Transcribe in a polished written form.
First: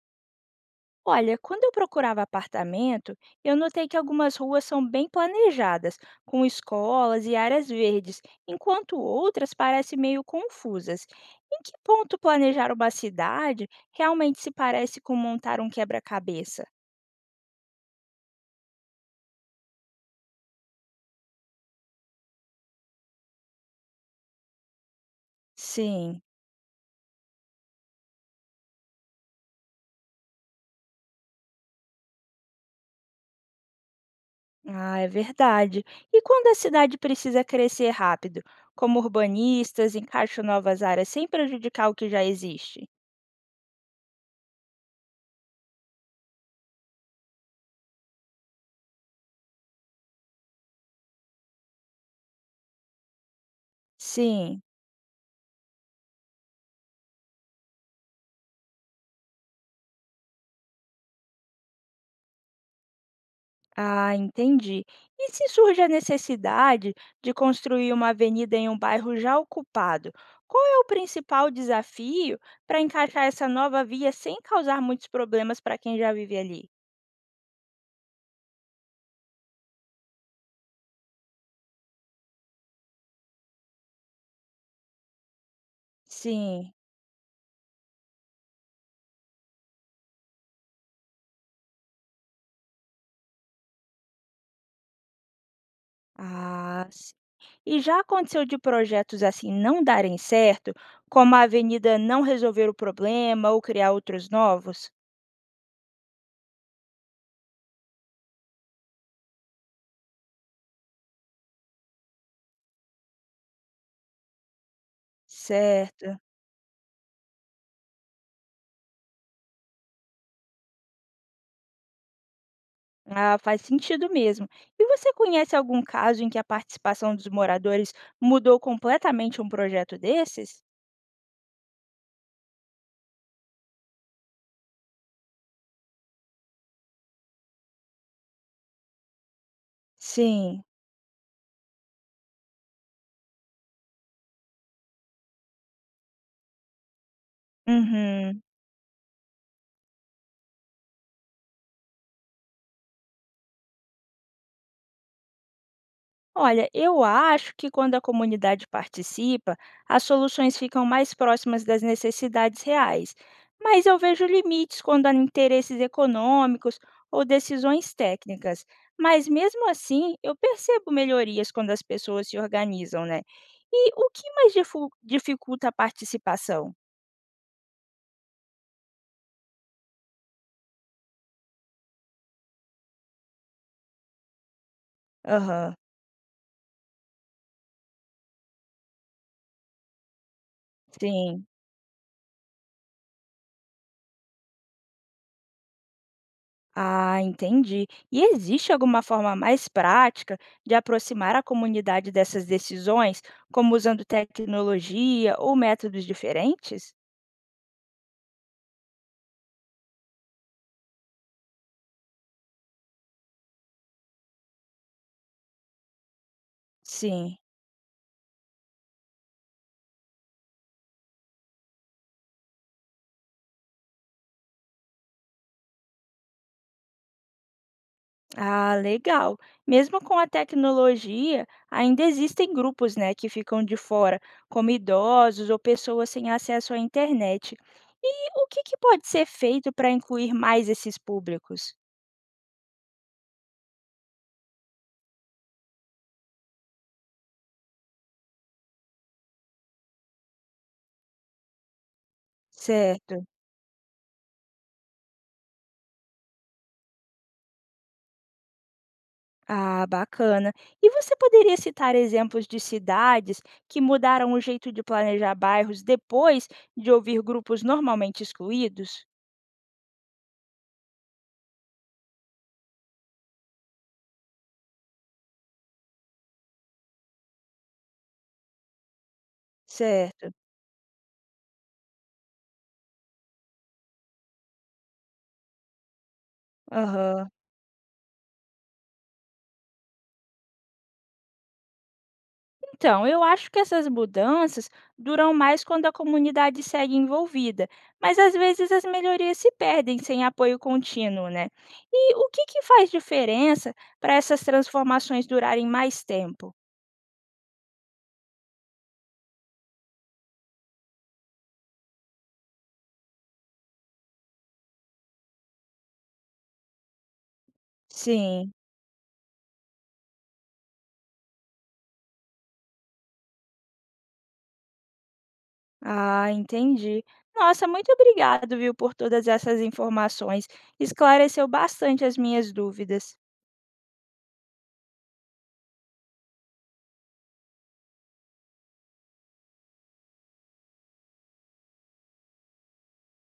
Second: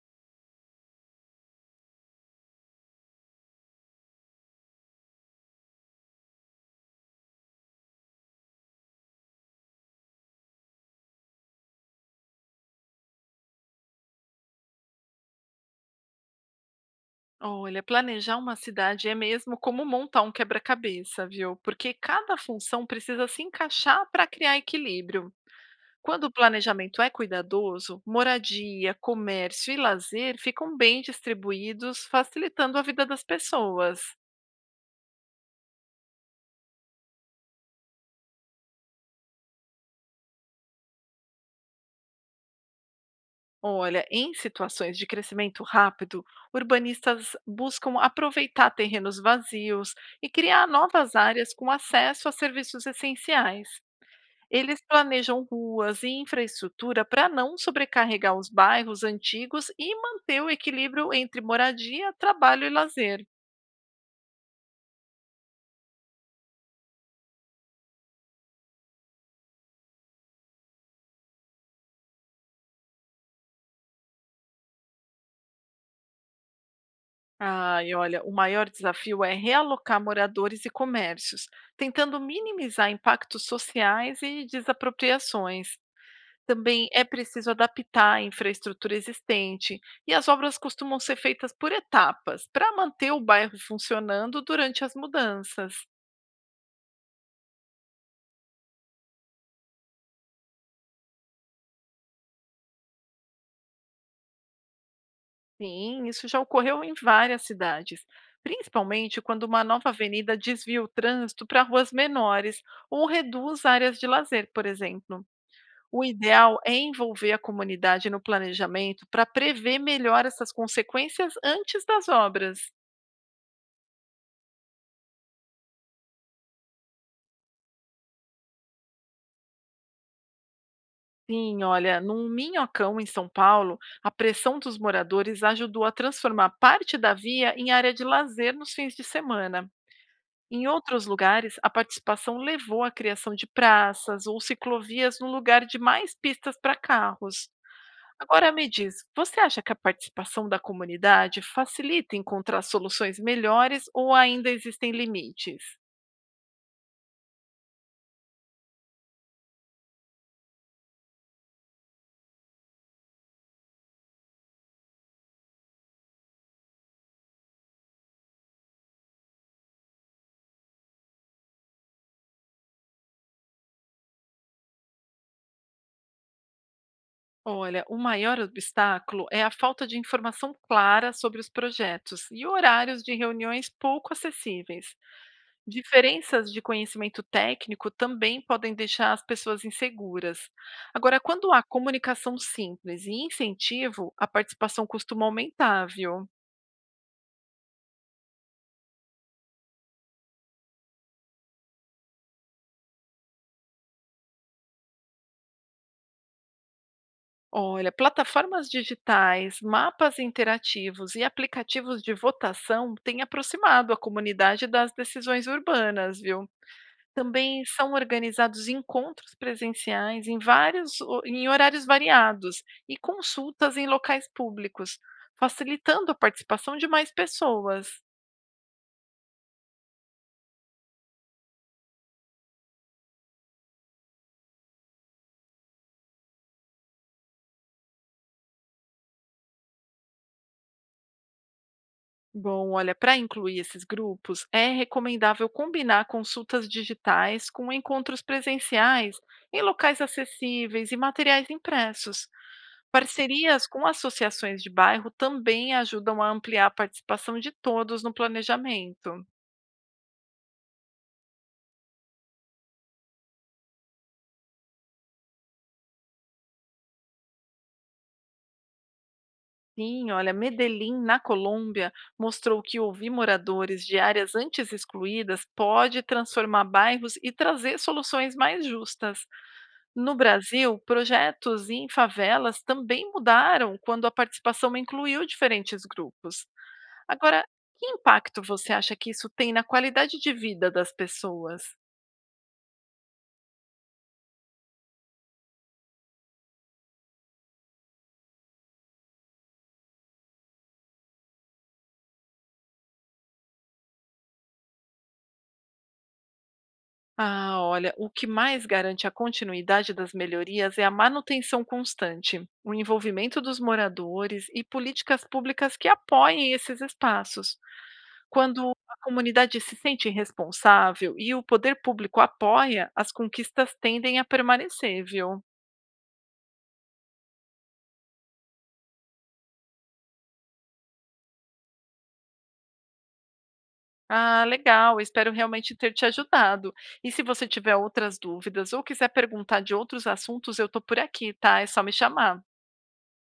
Olha, quando eu procurava apartamento, eu notei que algumas ruas são bem planejadas, com escolas e áreas verdes, enquanto outras parecem meio confusas. Em que ponto planejar uma cidade realmente se parece com montar um quebra-cabeça? Olha, planejar uma cidade é mesmo como montar um quebra-cabeça, viu? Porque cada função precisa se encaixar para criar equilíbrio. Sim, Quando o planejamento é cuidadoso, moradia, comércio e lazer ficam bem distribuídos, facilitando a vida das pessoas. ah, é verdade. E quando a cidade precisa crescer rápido, como urbanistas encaixam novas áreas sem prejudicar o que já existe? Olha, em situações de crescimento rápido, urbanistas buscam aproveitar terrenos vazios e criar novas áreas com acesso a serviços essenciais. Sim, Eles planejam ruas e infraestrutura para não sobrecarregar os bairros antigos e manter o equilíbrio entre moradia, trabalho e lazer. ah, entendi. E se surge a necessidade de construir uma avenida em um bairro já ocupado, qual é o principal desafio para encaixar essa nova via sem causar muitos problemas para quem já vive ali? Ai, olha, o maior desafio é realocar moradores e comércios, tentando minimizar impactos sociais e desapropriações. Sim. Também é preciso adaptar a infraestrutura existente, e as obras costumam ser feitas por etapas, para manter o bairro funcionando durante as mudanças. Ah, sim. E já aconteceu de projetos assim não darem certo, como a avenida não resolver o problema ou criar outros novos? Sim, isso já ocorreu em várias cidades, principalmente quando uma nova avenida desvia o trânsito para ruas menores ou reduz áreas de lazer, por exemplo. O Certo. ideal é envolver a comunidade no planejamento para prever melhor essas consequências antes das obras. Ah, faz sentido mesmo. E você conhece algum caso em que a participação dos moradores mudou completamente um projeto desses? Sim, olha, num Minhocão, em São Paulo, a pressão dos moradores ajudou a transformar parte da via em área de lazer nos fins de semana. Sim. Em outros lugares, a participação levou à criação de praças ou ciclovias no lugar de mais pistas para carros. Uhum. Agora me diz, você acha que a participação da comunidade facilita encontrar soluções melhores ou ainda existem limites? Olha, eu acho que quando a comunidade participa, as soluções ficam mais próximas das necessidades reais, mas eu vejo limites quando há interesses econômicos ou decisões técnicas. Mas mesmo assim, eu percebo melhorias quando as pessoas se organizam, né? E o que mais dificulta a participação? Olha, o maior obstáculo é a falta de informação clara sobre os projetos e horários de reuniões pouco acessíveis. Aham, Diferenças de conhecimento técnico também podem deixar as pessoas inseguras. Agora, sim. quando há comunicação simples e incentivo, a participação costuma aumentar, viu? Ah, entendi. E existe alguma forma mais prática de aproximar a comunidade dessas decisões, como usando tecnologia ou métodos diferentes? Olha, plataformas digitais, mapas interativos e aplicativos de votação têm aproximado a comunidade das decisões urbanas, viu? Sim. Também são organizados encontros presenciais em vários ho em horários variados e consultas em locais públicos, facilitando a participação de mais pessoas. Ah, legal. Mesmo com a tecnologia, ainda existem grupos, né, que ficam de fora, como idosos ou pessoas sem acesso à internet. E o que que pode ser feito para incluir mais esses públicos? Bom, olha, para incluir esses grupos, é recomendável combinar consultas digitais com encontros presenciais em locais acessíveis e materiais impressos. Certo. Parcerias com associações de bairro também ajudam a ampliar a participação de todos no planejamento. Ah, bacana. E você poderia citar exemplos de cidades que mudaram o jeito de planejar bairros depois de ouvir grupos normalmente excluídos? Sim, olha, Medellín, na Colômbia, mostrou que ouvir moradores de áreas antes excluídas pode transformar bairros e trazer soluções mais justas. No Certo. Brasil, projetos em favelas também mudaram quando a participação incluiu diferentes grupos. Aham. Agora, que impacto você acha que isso tem na qualidade de vida das pessoas? Então, eu acho que essas mudanças duram mais quando a comunidade segue envolvida, mas às vezes as melhorias se perdem sem apoio contínuo, né? E o que que faz diferença para essas transformações durarem mais tempo? Ah, olha, o que mais garante a continuidade das melhorias é a manutenção constante, o envolvimento dos moradores e políticas públicas que apoiem esses espaços. Sim. Quando a comunidade se sente responsável e o poder público apoia, as conquistas tendem a permanecer, viu? Ah, entendi. Nossa, muito obrigado, viu, por todas essas informações. Esclareceu bastante as minhas dúvidas. Ah, legal, espero realmente ter te ajudado. E se você tiver outras dúvidas ou quiser perguntar de outros assuntos, eu estou por aqui, tá? É só me chamar.